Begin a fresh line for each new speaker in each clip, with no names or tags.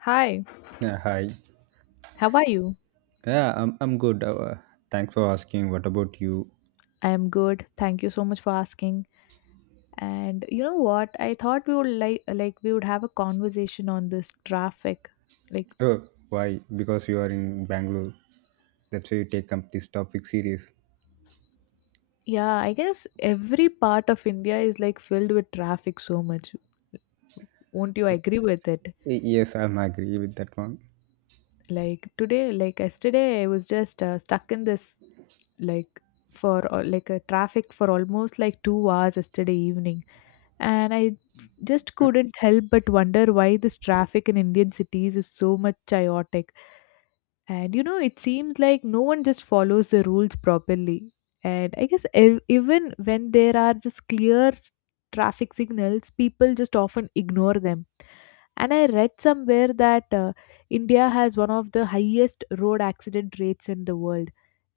Hi,
Yeah, hi.
how are you?
Yeah, I'm good. Thanks for asking. What about you?
I am good. Thank you so much for asking. And you know what? I thought we would like we would have a conversation on this traffic. Like,
Oh, why? Because you are in Bangalore. That's why you take up this topic serious.
yeah, I guess every part of India is like filled with traffic so much. Won't you agree with it?
Yes, I'm agree with that one.
Like yesterday, I was just stuck in this like for like a traffic for almost like 2 hours yesterday evening, and I just couldn't help but wonder why this traffic in Indian cities is so much chaotic. And you know, it seems like no one just follows the rules properly. And I guess even when there are just clear traffic signals, people just often ignore them. And I read somewhere that India has one of the highest road accident rates in the world.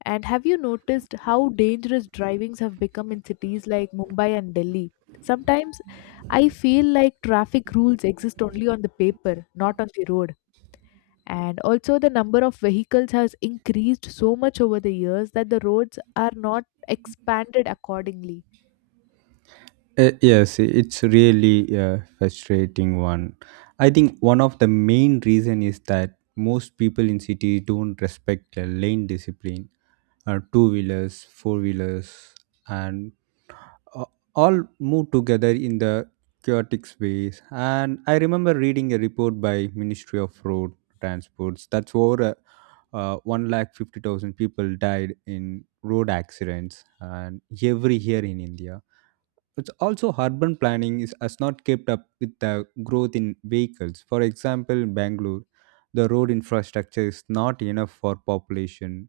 And have you noticed how dangerous drivings have become in cities like Mumbai and Delhi? Sometimes I feel like traffic rules exist only on the paper, not on the road. And also, the number of vehicles has increased so much over the years that the roads are not expanded accordingly.
Yes, it's really a frustrating one. I think one of the main reason is that most people in cities don't respect the lane discipline. Two wheelers, four wheelers, and uh, all move together in the chaotic space. And I remember reading a report by Ministry of Road Transports that's over a 1 lakh 50,000 people died in road accidents and every year in India. It's also urban planning is, has not kept up with the growth in vehicles. For example, in Bangalore, the road infrastructure is not enough for population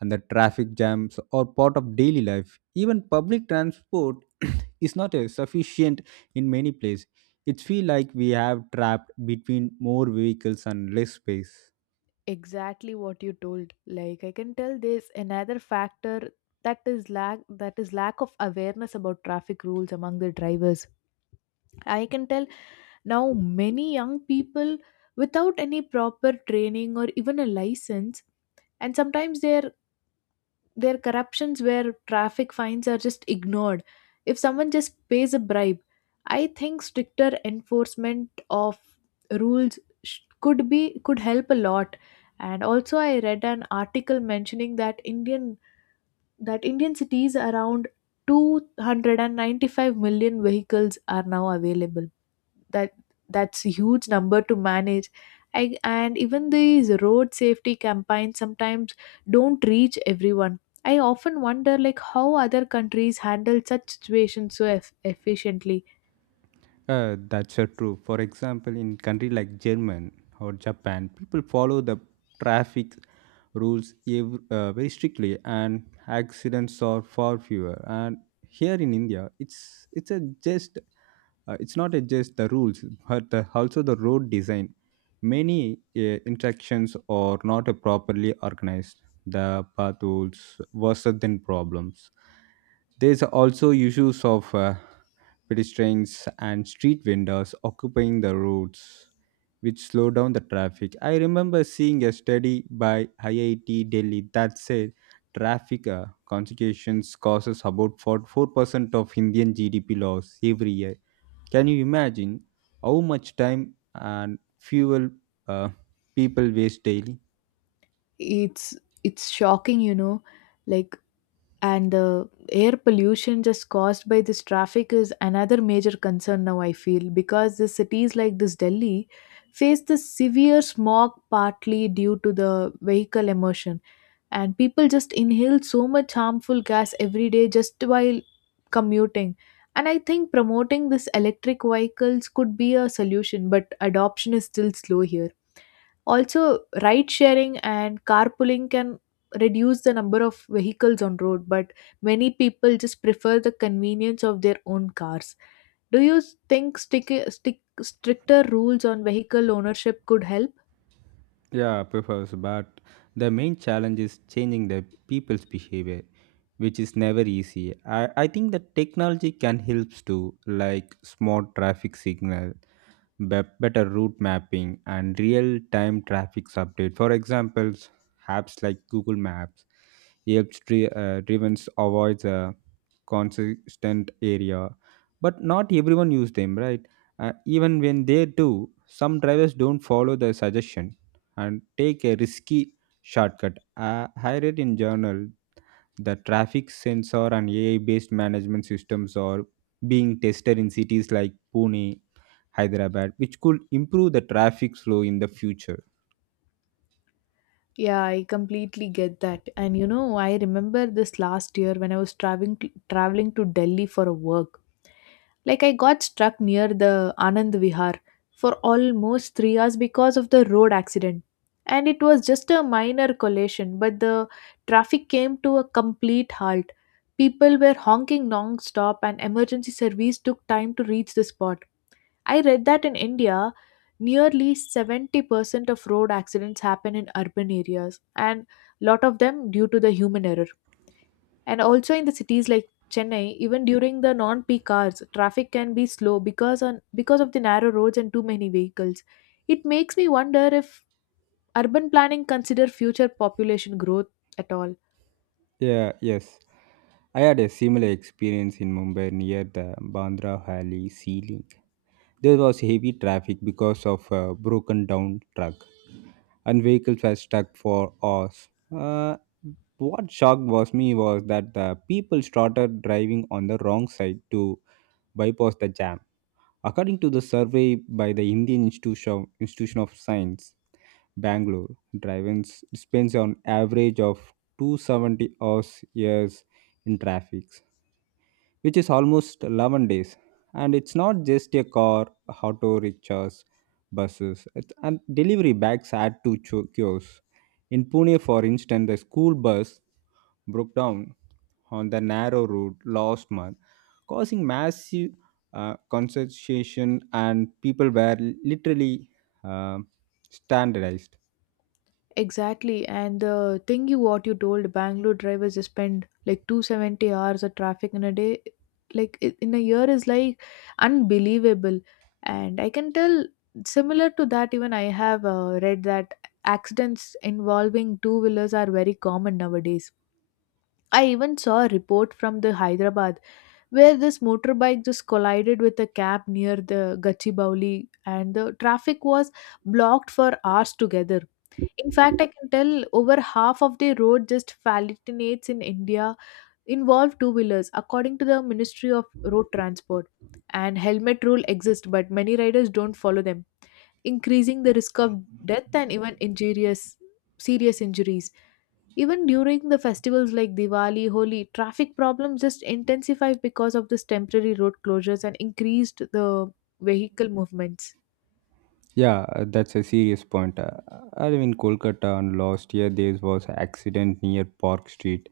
and the traffic jams are part of daily life. Even public transport is not sufficient in many places. It feels like we have trapped between more vehicles and less space.
Exactly what you told, like I can tell there's another factor, that is lack of awareness about traffic rules among the drivers. I can tell now many young people without any proper training or even a license, and sometimes they're there are corruptions where traffic fines are just ignored. If someone just pays a bribe, I think stricter enforcement of rules could help a lot. And also, I read an article mentioning that Indian cities around 295 million vehicles are now available, that that's a huge number to manage. And even these road safety campaigns sometimes don't reach everyone. I often wonder like how other countries handle such situations so efficiently.
That's so true. For example, in country like German or Japan, people follow the traffic rules very strictly, and accidents are far fewer. And here in India, it's a jest. It's not just the rules, but the, also the road design. Many interactions are not properly organized. The path rules worse than problems. There's also issues of pedestrians and street vendors occupying the roads, which slow down the traffic. I remember seeing a study by IIT Delhi that said traffic consequences causes about 4% of Indian GDP loss every year. Can you imagine how much time and fuel uh, people waste daily?
It's shocking, you know, like, and the air pollution just caused by this traffic is another major concern now, I feel, because the cities like this Delhi face the severe smog partly due to the vehicle emission, and people just inhale so much harmful gas every day just while commuting. And I think promoting this electric vehicles could be a solution, but adoption is still slow here. Also, ride sharing and carpooling can reduce the number of vehicles on road, but many people just prefer the convenience of their own cars. Do you think stricter rules on vehicle ownership could help?
Yeah, prefers, but the main challenge is changing the people's behavior, which is never easy. I think that technology can help too, like smart traffic signal, better route mapping, and real time traffic update. For examples, apps like Google Maps helps driven avoid consistent area, but not everyone use them right. Even when they do, some drivers don't follow the suggestion and take a risky shortcut. I read in journal the traffic sensor and AI based management systems are being tested in cities like Pune, Hyderabad, which could improve the traffic flow in the future.
Yeah, I completely get that. And you know, I remember this last year when I was traveling to Delhi for a work. Like I got stuck near the Anand Vihar for almost 3 hours because of the road accident. And it was just a minor collision, but the traffic came to a complete halt. People were honking non-stop, and emergency service took time to reach the spot. I read that in India, nearly 70% of road accidents happen in urban areas, and lot of them due to the human error. And also in the cities like Chennai, even during the non-peak hours, traffic can be slow because of the narrow roads and too many vehicles. It makes me wonder if urban planning consider future population growth at all.
Yeah yes, I had a similar experience in Mumbai near the Bandra valley ceiling. There was heavy traffic because of a broken down truck, and vehicles were stuck for hours. Uh, what shocked was me was that the people started driving on the wrong side to bypass the jam. According to the survey by the Indian Institution, Institution of Science, Bangalore, drivers spends on average of 270 hours years in traffic, which is almost 11 days. And it's not just a car, auto rickshaws, buses, and delivery bags add to queues. In Pune, for instance, the school bus broke down on the narrow road last month, causing massive concentration, and people were literally uh, standardized.
Exactly, and the thing you what you told, Bangalore drivers spend like 270 hours of traffic in a day, like in a year, is like unbelievable. And I can tell similar to that, even I have read that accidents involving two wheelers are very common nowadays. I even saw a report from the Hyderabad where this motorbike just collided with a cab near the Gachibowli, and the traffic was blocked for hours together. In fact, I can tell over half of the road just falcinates in India involve two wheelers, according to the Ministry of Road Transport. And helmet rule exists, but many riders don't follow them, increasing the risk of death and even injurious serious injuries. Even during the festivals like Diwali, Holi, traffic problems just intensify because of this temporary road closures and increased the vehicle movements.
Yeah, that's a serious point. I live in Kolkata, and last year there was accident near Park Street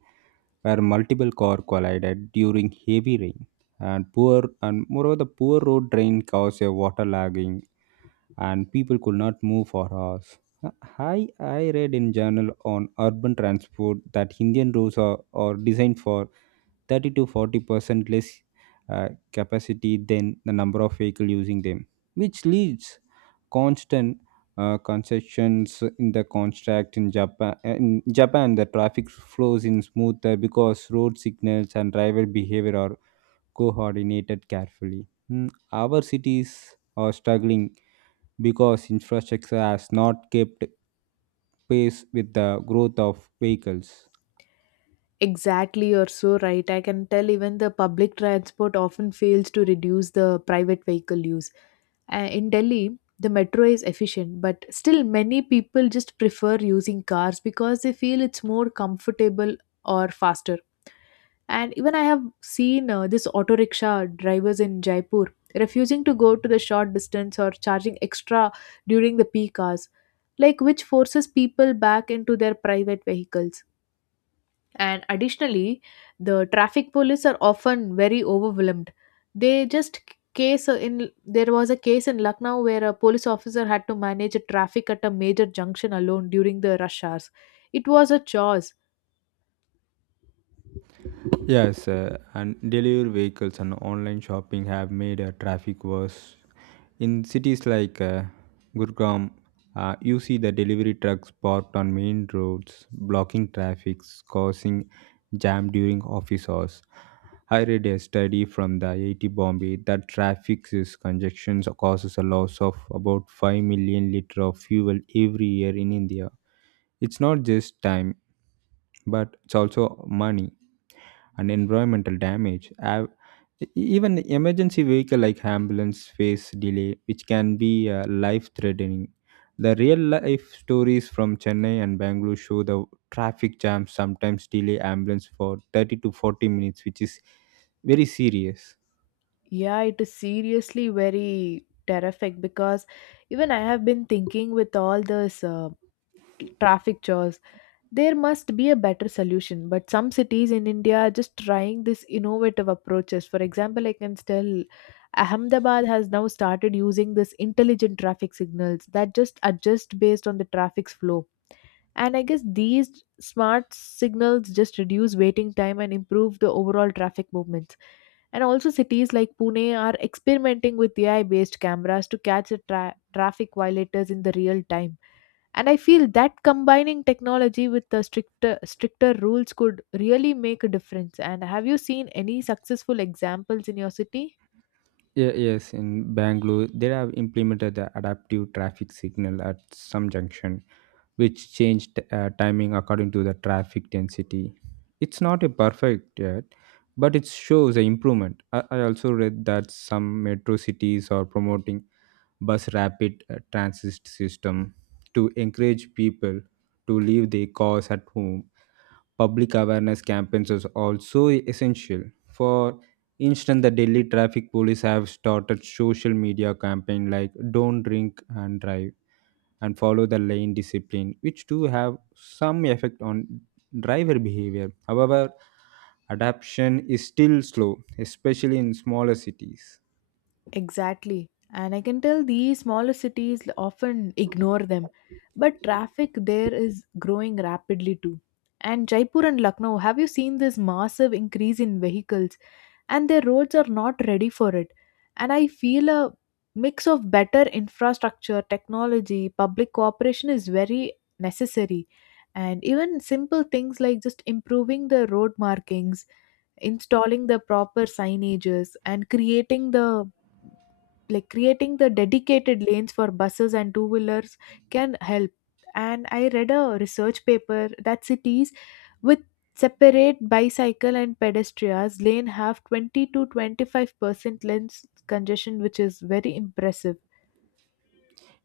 where multiple car collided during heavy rain, and poor and moreover the poor road drain caused a water logging, and people could not move for hours. Uh, I read in journal on urban transport that Indian roads are designed for 30 to 40 percent less capacity than the number of vehicle using them, which leads constant concessions in the contract in Japan. In Japan, the traffic flows in smoother because road signals and driver behavior are coordinated carefully. Our cities are struggling because infrastructure has not kept pace with the growth of vehicles.
Exactly, you're so right. I can tell even the public transport often fails to reduce the private vehicle use. In Delhi, the metro is efficient, but still, many people just prefer using cars because they feel it's more comfortable or faster. And even I have seen this auto rickshaw drivers in Jaipur refusing to go to the short distance or charging extra during the peak hours, like which forces people back into their private vehicles. And additionally, the traffic police are often very overwhelmed. They just case in there was a case in Lucknow where a police officer had to manage a traffic at a major junction alone during the rush hours. It was a chores.
Yes, and delivery vehicles and online shopping have made traffic worse. In cities like Gurgaon, you see the delivery trucks parked on main roads, blocking traffic, causing jam during office hours. I read a study from the IIT Bombay that traffic is congestion causes a loss of about 5 million liter of fuel every year in India. It's not just time, but it's also money and environmental damage. Even emergency vehicle like ambulance face delay, which can be life threatening. The real life stories from Chennai and Bangalore show the traffic jams sometimes delay ambulance for 30 to 40 minutes, which is very serious.
Yeah, it is seriously very terrific because even I have been thinking with all this traffic chores, there must be a better solution, but some cities in India are just trying these innovative approaches. For example, I can tell Ahmedabad has now started using this intelligent traffic signals that just adjust based on the traffic's flow. And I guess these smart signals just reduce waiting time and improve the overall traffic movements. And also, cities like Pune are experimenting with AI based cameras to catch the traffic violators in the real time. And I feel that combining technology with the stricter rules could really make a difference. And have you seen any successful examples in your city?
Yeah, yes, in Bangalore, they have implemented the adaptive traffic signal at some junction, which changed timing according to the traffic density. It's not a perfect yet, but it shows an improvement. I also read that some metro cities are promoting bus rapid transit system to encourage people to leave their cars at home. Public awareness campaigns is also essential. For instance, the Delhi traffic police have started social media campaign like "Don't drink and drive." and follow the lane discipline, which do have some effect on driver behavior. However, adaption is still slow, especially in smaller cities.
Exactly. And I can tell these smaller cities often ignore them, but traffic there is growing rapidly too. And Jaipur and Lucknow, have you seen this massive increase in vehicles? And their roads are not ready for it. And I feel a mix of better infrastructure, technology, public cooperation is very necessary. And even simple things like just improving the road markings, installing the proper signages, and creating the dedicated lanes for buses and two wheelers can help. And I read a research paper that cities with separate bicycle and pedestrians lane have 20 to 25% lens congestion, which is very impressive.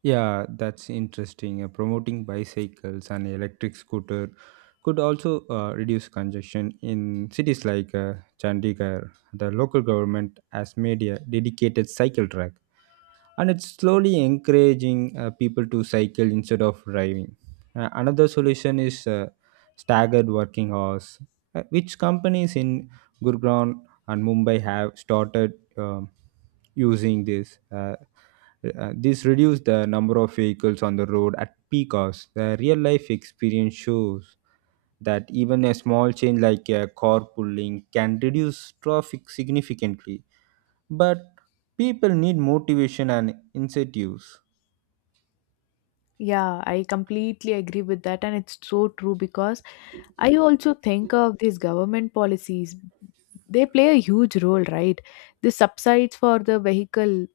Yeah, that's interesting. Promoting bicycles and electric scooter could also reduce congestion in cities like Chandigarh. The local government has made a dedicated cycle track, and it's slowly encouraging people to cycle instead of driving. Another solution is staggered working hours, which companies in Gurgaon and Mumbai have started using this. This reduce the number of vehicles on the road at peak hours. The real life experience shows that even a small change like carpooling can reduce traffic significantly, but people need motivation and incentives.
Yeah, I completely agree with that, and it's so true because I also think of these government policies. They play a huge role, right? The subsides for the vehicle,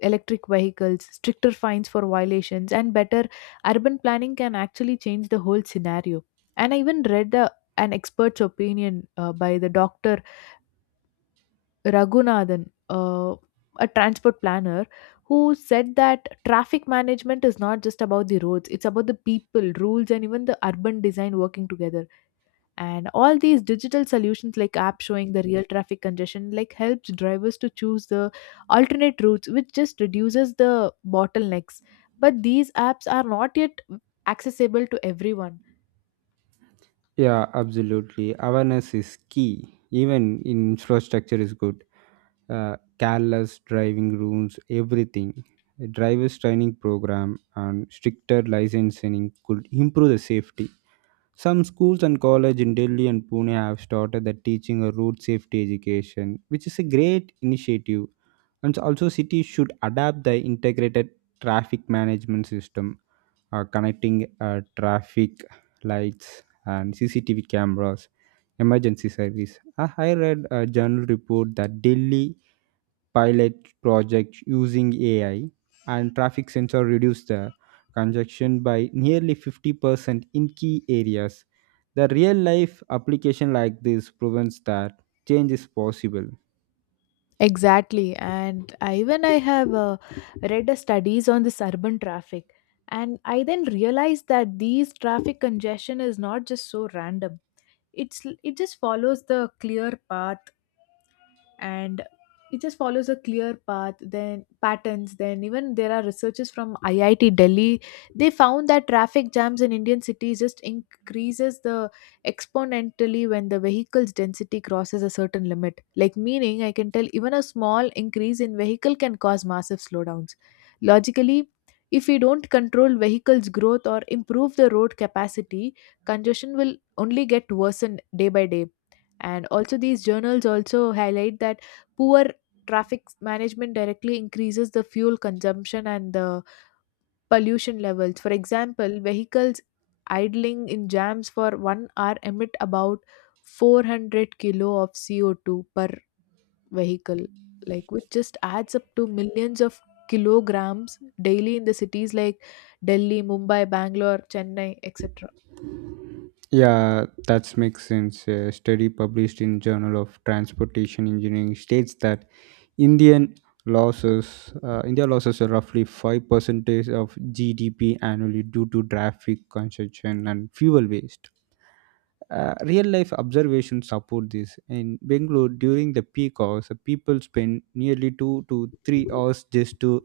electric vehicles, stricter fines for violations, and better urban planning can actually change the whole scenario. And I even read an expert's opinion by the doctor Raghunathan, a transport planner, who said that traffic management is not just about the roads, it's about the people, rules, and even the urban design working together. And all these digital solutions like app showing the real traffic congestion like helps drivers to choose the alternate routes, which just reduces the bottlenecks. But these apps are not yet accessible to everyone.
Yeah, absolutely. Awareness is key. Even infrastructure is good. Careless driving rules, everything. A driver's training program and stricter licensing could improve the safety. Some schools and colleges in Delhi and Pune have started the teaching a road safety education, which is a great initiative. And also, cities should adapt the integrated traffic management system, connecting traffic lights and CCTV cameras, emergency service. I read a journal report that Delhi pilot projects using AI and traffic sensor reduce the congestion by nearly 50% in key areas. The real life application like this proves that change is possible.
Exactly, and even I have read a studies on this urban traffic, and I then realized that these traffic congestion is not just so random. It's it just follows the clear path, and it just follows a clear path then patterns. Then even there are researchers from IIT Delhi. They found that traffic jams in Indian cities just increases the exponentially when the vehicle's density crosses a certain limit, like meaning I can tell even a small increase in vehicle can cause massive slowdowns. Logically, if we don't control vehicles growth or improve the road capacity, congestion will only get worsened day by day. And also these journals also highlight that poor traffic management directly increases the fuel consumption and the pollution levels. For example, vehicles idling in jams for 1 hour emit about 400 kilo of CO2 per vehicle, like which just adds up to millions of kilograms daily in the cities like Delhi, Mumbai, Bangalore, Chennai, etc.
Yeah, that makes sense. A study published in Journal of Transportation Engineering states that Indian India losses are roughly 5% of GDP annually due to traffic congestion and fuel waste. Real life observations support this. In Bangalore, during the peak hours, people spend nearly 2 to 3 hours just to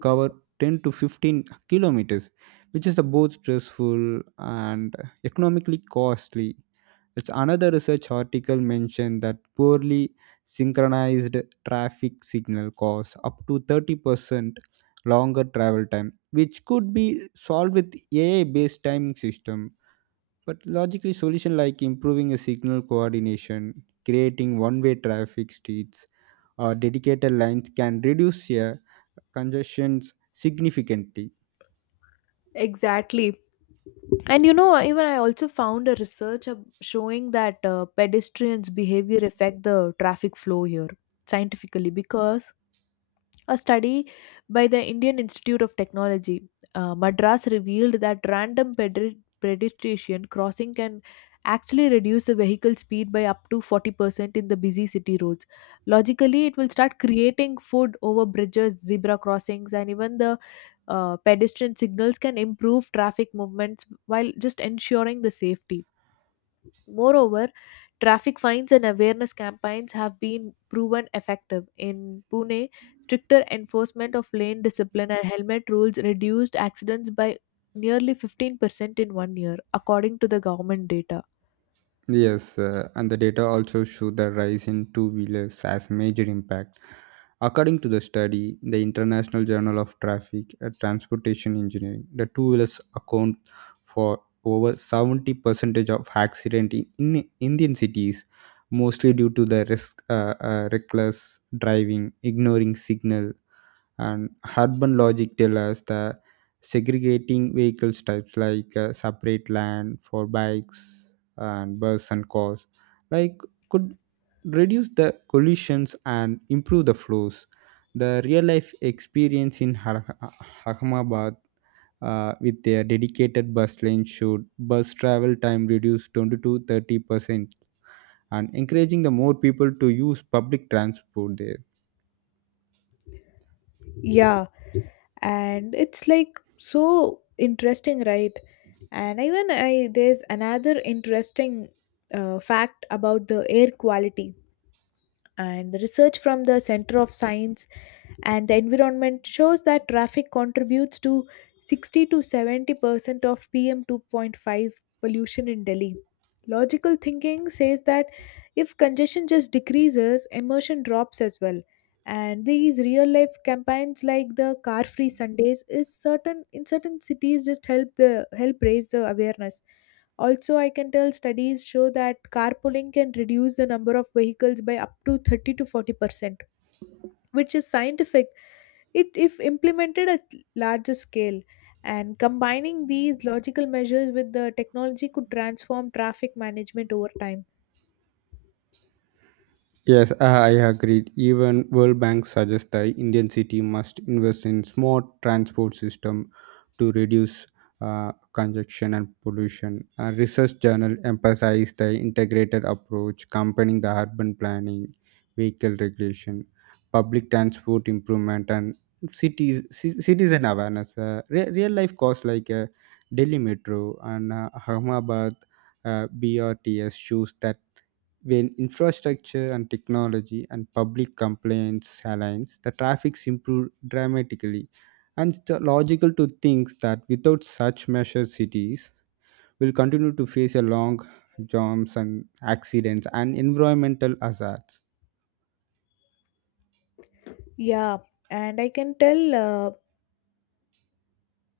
cover 10 to 15 kilometers, which is both stressful and economically costly. It's another research article mentioned that poorly synchronized traffic signal cause up to 30% longer travel time, which could be solved with AI based timing system, but logically, solution like improving a signal coordination, creating one-way traffic streets, or dedicated lines can reduce congestions significantly.
Exactly. And you know, even I also found a research showing that pedestrians' behavior affect the traffic flow here scientifically, because a study by the Indian Institute of Technology, Madras, revealed that random pedestrian crossing can actually reduce the vehicle speed by up to 40% in the busy city roads. Logically, it will start creating food over bridges, zebra crossings, and even the pedestrian signals can improve traffic movements while just ensuring the safety. Moreover, traffic fines and awareness campaigns have been proven effective. In Pune, stricter enforcement of lane discipline and helmet rules reduced accidents by nearly 15% in 1 year, according to the government data.
Yes, and the data also show the rise in two-wheelers as major impact. According to the study, the International Journal of Traffic and Transportation Engineering, the two-wheelers account for over 70 percentage of accident in Indian cities, mostly due to the reckless driving, ignoring signal, and urban logic tell us that segregating vehicles types like separate land for bikes and bus and cars like could reduce the collisions and improve the flows. The real life experience in Ahmedabad, with their dedicated bus lane should bus travel time reduce 20 to 30 percent, and encouraging the more people to use public transport there.
Yeah, and it's like so interesting, right? And even I there's another interesting fact about the air quality. And research from the Center of Science and the environment shows that traffic contributes to 60 to 70% of pm 2.5 pollution in delhi. Logical thinking says that if congestion just decreases, emission drops as well. And these real life campaigns like the car free sundays is certain in certain cities just help the help raise the awareness. Also, I can tell studies show that carpooling can reduce the number of vehicles by up to 30 to 40%, which is scientific if implemented at larger scale. And combining these logical measures with the technology could transform traffic management over time.
Yes, I agreed. Even World Bank suggests the Indian city must invest in smart transport system to reduce congestion and pollution. A research journal emphasized the integrated approach, combining the urban planning, vehicle regulation, public transport improvement, and citizen awareness. Real life costs like Delhi Metro and Ahmedabad BRTS shows that when infrastructure and technology and public complaints aligns, the traffics improve dramatically. And it's logical to think that without such measures, cities will continue to face a long jams and accidents and environmental hazards.
Yeah, and I can tell.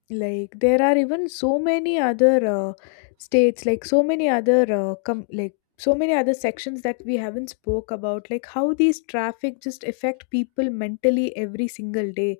Like there are even so many other states like so many other like so many other sections that we haven't spoke about, like how these traffic just affect people mentally every single day,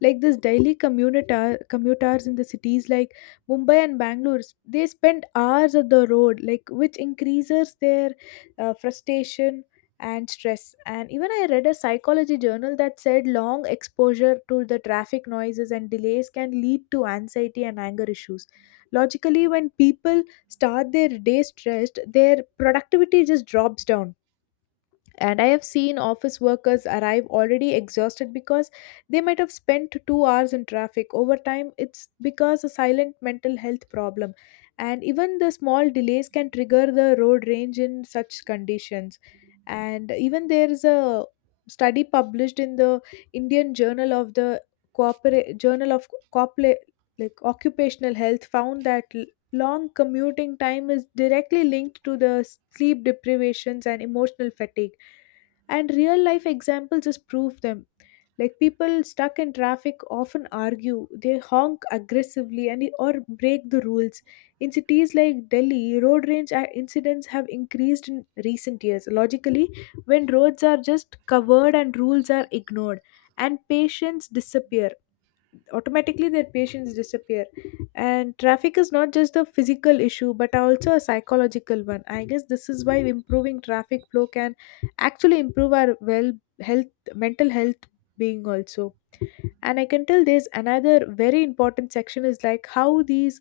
like this daily commuters in the cities like mumbai and bangalore. They spend hours on the road, like which increases their frustration and stress. And even I read a psychology journal that said long exposure to the traffic noises and delays can lead to anxiety and anger issues. Logically, when people start their day stressed, their productivity just drops down, and I have seen office workers arrive already exhausted because they might have spent 2 hours in traffic. Over time, it's because a silent mental health problem. And even the small delays can trigger the road rage in such conditions. And even there is a study published in the Indian Journal of the Corporate Journal of Corporate Occupational Health, found that long commuting time is directly linked to the sleep deprivations and emotional fatigue, and real life examples just prove them. Like people stuck in traffic often argue, they honk aggressively and or break the rules. In cities like delhi, road rage incidents have increased in recent years. Logically, when roads are just covered and rules are ignored and patients disappear automatically, their patients disappear, and traffic is not just a physical issue but also a psychological one. I guess this is why improving traffic flow can actually improve our health, mental health being also. And I can tell there's another very important section, is like how these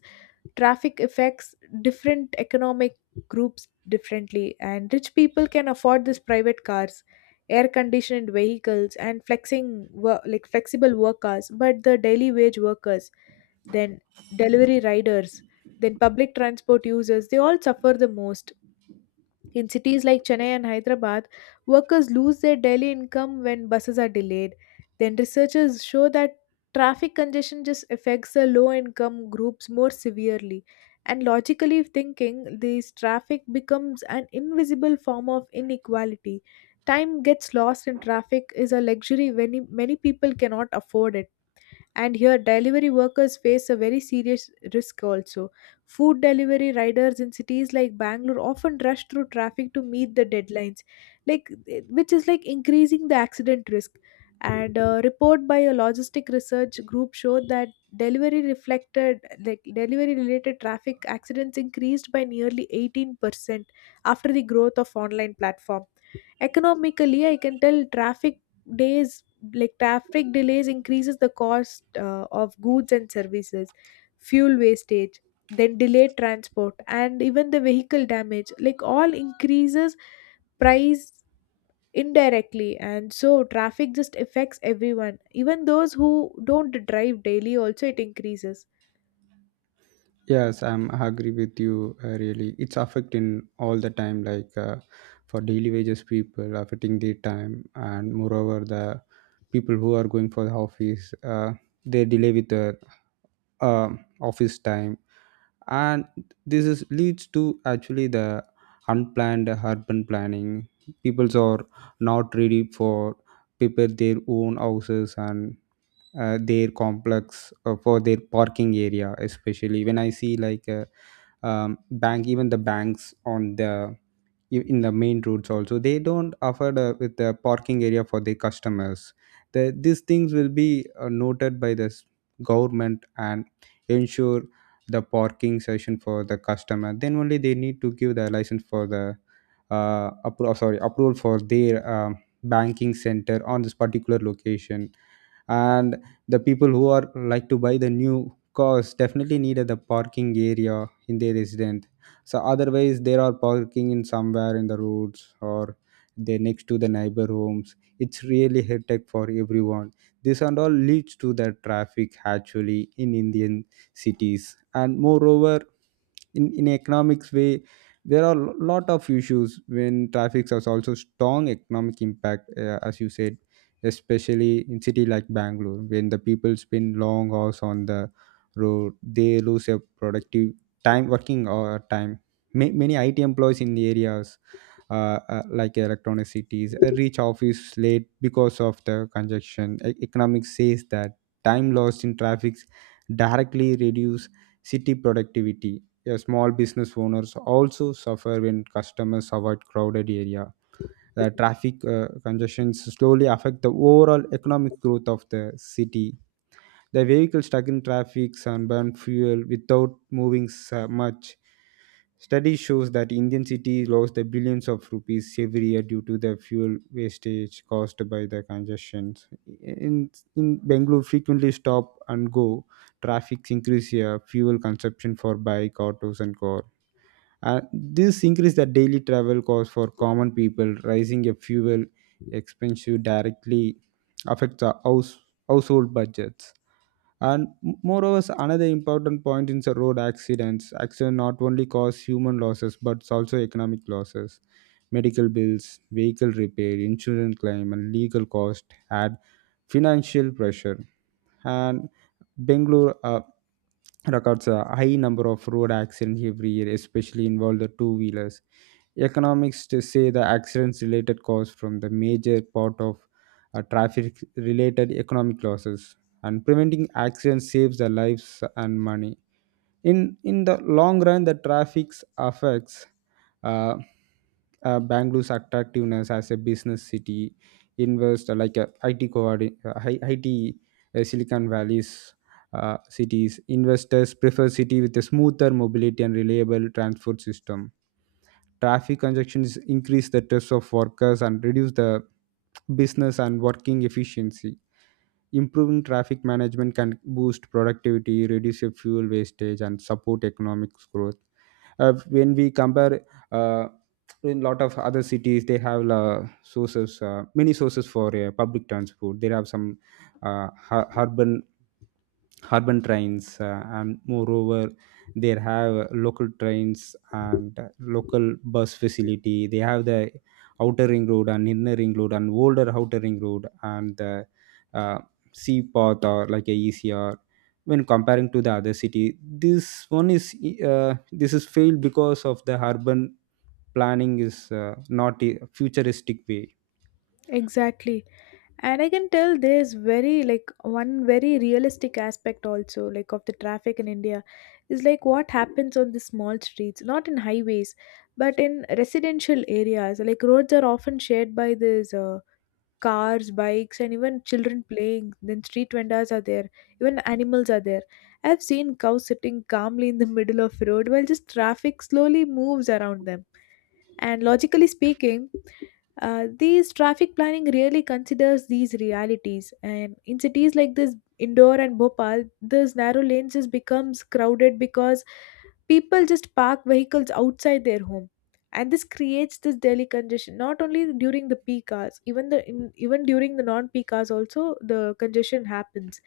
traffic affects different economic groups differently. And rich people can afford these private cars, air conditioned vehicles and like flexible work hours, but the daily wage workers, then delivery riders, then public transport users, they all suffer the most. In cities like Chennai and Hyderabad, workers lose their daily income when buses are delayed. Then researchers show that traffic congestion just affects the low income groups more severely. And logically thinking, this traffic becomes an invisible form of inequality. Time gets lost in traffic is a luxury when many people cannot afford it. And here, delivery workers face a very serious risk also. Food delivery riders in cities like Bangalore often rush through traffic to meet the deadlines, which is like increasing the accident risk. And a report by a logistic research group showed that delivery reflected like delivery related traffic accidents increased by nearly 18% after the growth of online platform. Economically, I can tell traffic days like traffic delays increases the cost of goods and services, fuel wastage, then delayed transport, and even the vehicle damage, like all increases price indirectly. And so traffic just affects everyone, even those who don't drive daily also, it increases.
Yes, I'm agree with you. Really, it's affecting all the time. For daily wages people, affecting their time, and moreover, the people who are going for the office, they delay with the office time, and this is leads to actually the unplanned urban planning. Peoples are not ready for prepare their own houses and their complex for their parking area, especially when I see like bank, even the banks on the in the main roads also, they don't offer the, with the parking area for the customers. The, these things will be noted by the government and ensure the parking session for the customer. Then only they need to give the license for the sorry, approval for their banking center on this particular location. And the people who are like to buy the new cars definitely needed the parking area in their residence. So otherwise they are parking in somewhere in the roads, or they next to the neighbor homes. It's really headache for everyone. This and all leads to the traffic actually in indian cities, and moreover, in economics way, there are a lot of issues when traffic has also strong economic impact, as you said, especially in city like bangalore, when the people spend long hours on the road, they lose their productive time working, or time. Many it employees in the areas, like electronic cities, reach office late because of the congestion. Economics says that time lost in traffic directly reduce city productivity. Yeah, small business owners also suffer when customers avoid crowded area. The traffic congestions slowly affect the overall economic growth of the city. The vehicles stuck in traffic and burn fuel without moving so much. Study shows that Indian cities lost the billions of rupees every year due to the fuel wastage caused by the congestions. In, in Bangalore, frequently stop and go traffic increase here, fuel consumption for bike, autos, and cars. This increase the daily travel cost for common people, rising a fuel expensive directly affects the house, household budgets. And moreover, another important point is the road accidents. Accidents not only cause human losses but also economic losses. Medical bills, vehicle repair, insurance claim, and legal cost add financial pressure. And Bangalore records a high number of road accidents every year, especially involve the two wheelers. Economics to say the accidents related cause from the major part of traffic related economic losses, and preventing accidents saves the lives and money. In the long run, the traffics affects uh, bangalore's attractiveness as a business city, invest like a it coordi- I- it silicon valley's cities. Investors prefer city with a smoother mobility and reliable transport system. Traffic congestions increase the stress of workers and reduce the business and working efficiency. Improving traffic management can boost productivity, reduce your fuel wastage, and support economic growth. When we compare, uh, in lot of other cities, they have many sources for public transport. They have some uh, hu- urban urban trains, and moreover, there have local trains and local bus facility. They have the outer ring road and inner ring road and older outer ring road and the uh, sea path or like a ecr. When comparing to the other city, this one is this is failed because of the urban planning is not a futuristic way.
Exactly. And I can tell there's very like one very realistic aspect also, like of the traffic in india, is like what happens on the small streets, not in highways, but in residential areas. Like roads are often shared by these cars, bikes, and even children playing, then street vendors are there, even animals are there. I've seen cows sitting calmly in the middle of road while just traffic slowly moves around them. And logically speaking, these traffic planning really considers these realities, and in cities like this, Indore and Bhopal, this narrow lane just becomes crowded because people just park vehicles outside their home, and this creates this daily congestion. Not only during the peak hours, even even during the non-peak hours, also the congestion happens.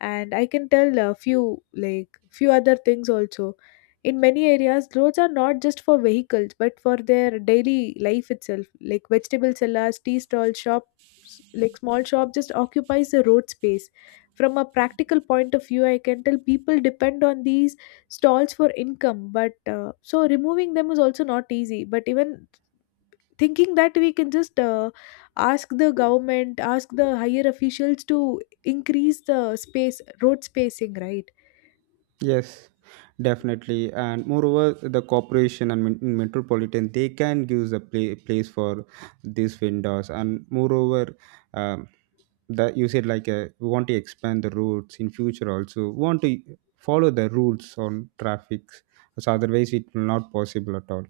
And I can tell a few other things also. In many areas, roads are not just for vehicles but for their daily life itself. Like vegetable sellers, tea stalls, shops, like small shop just occupies the road space. From a practical point of view, I can tell people depend on these stalls for income, but so removing them is also not easy. But even thinking that we can just ask the government, ask the higher officials to increase the space, road spacing, right?
Yes, definitely. And moreover, the corporation and metropolitan, they can give the play, place for these vendors. And moreover, um, that you said like we want to expand the routes in future. Also, we want to follow the rules on traffic. So otherwise, it will not possible at all.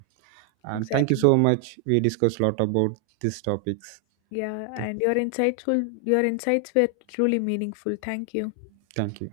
And thank you
Exactly.
so much. We discussed a lot about these topics.
Yeah,
Th-
and your insightful your insights were truly meaningful. Thank you.
Thank you.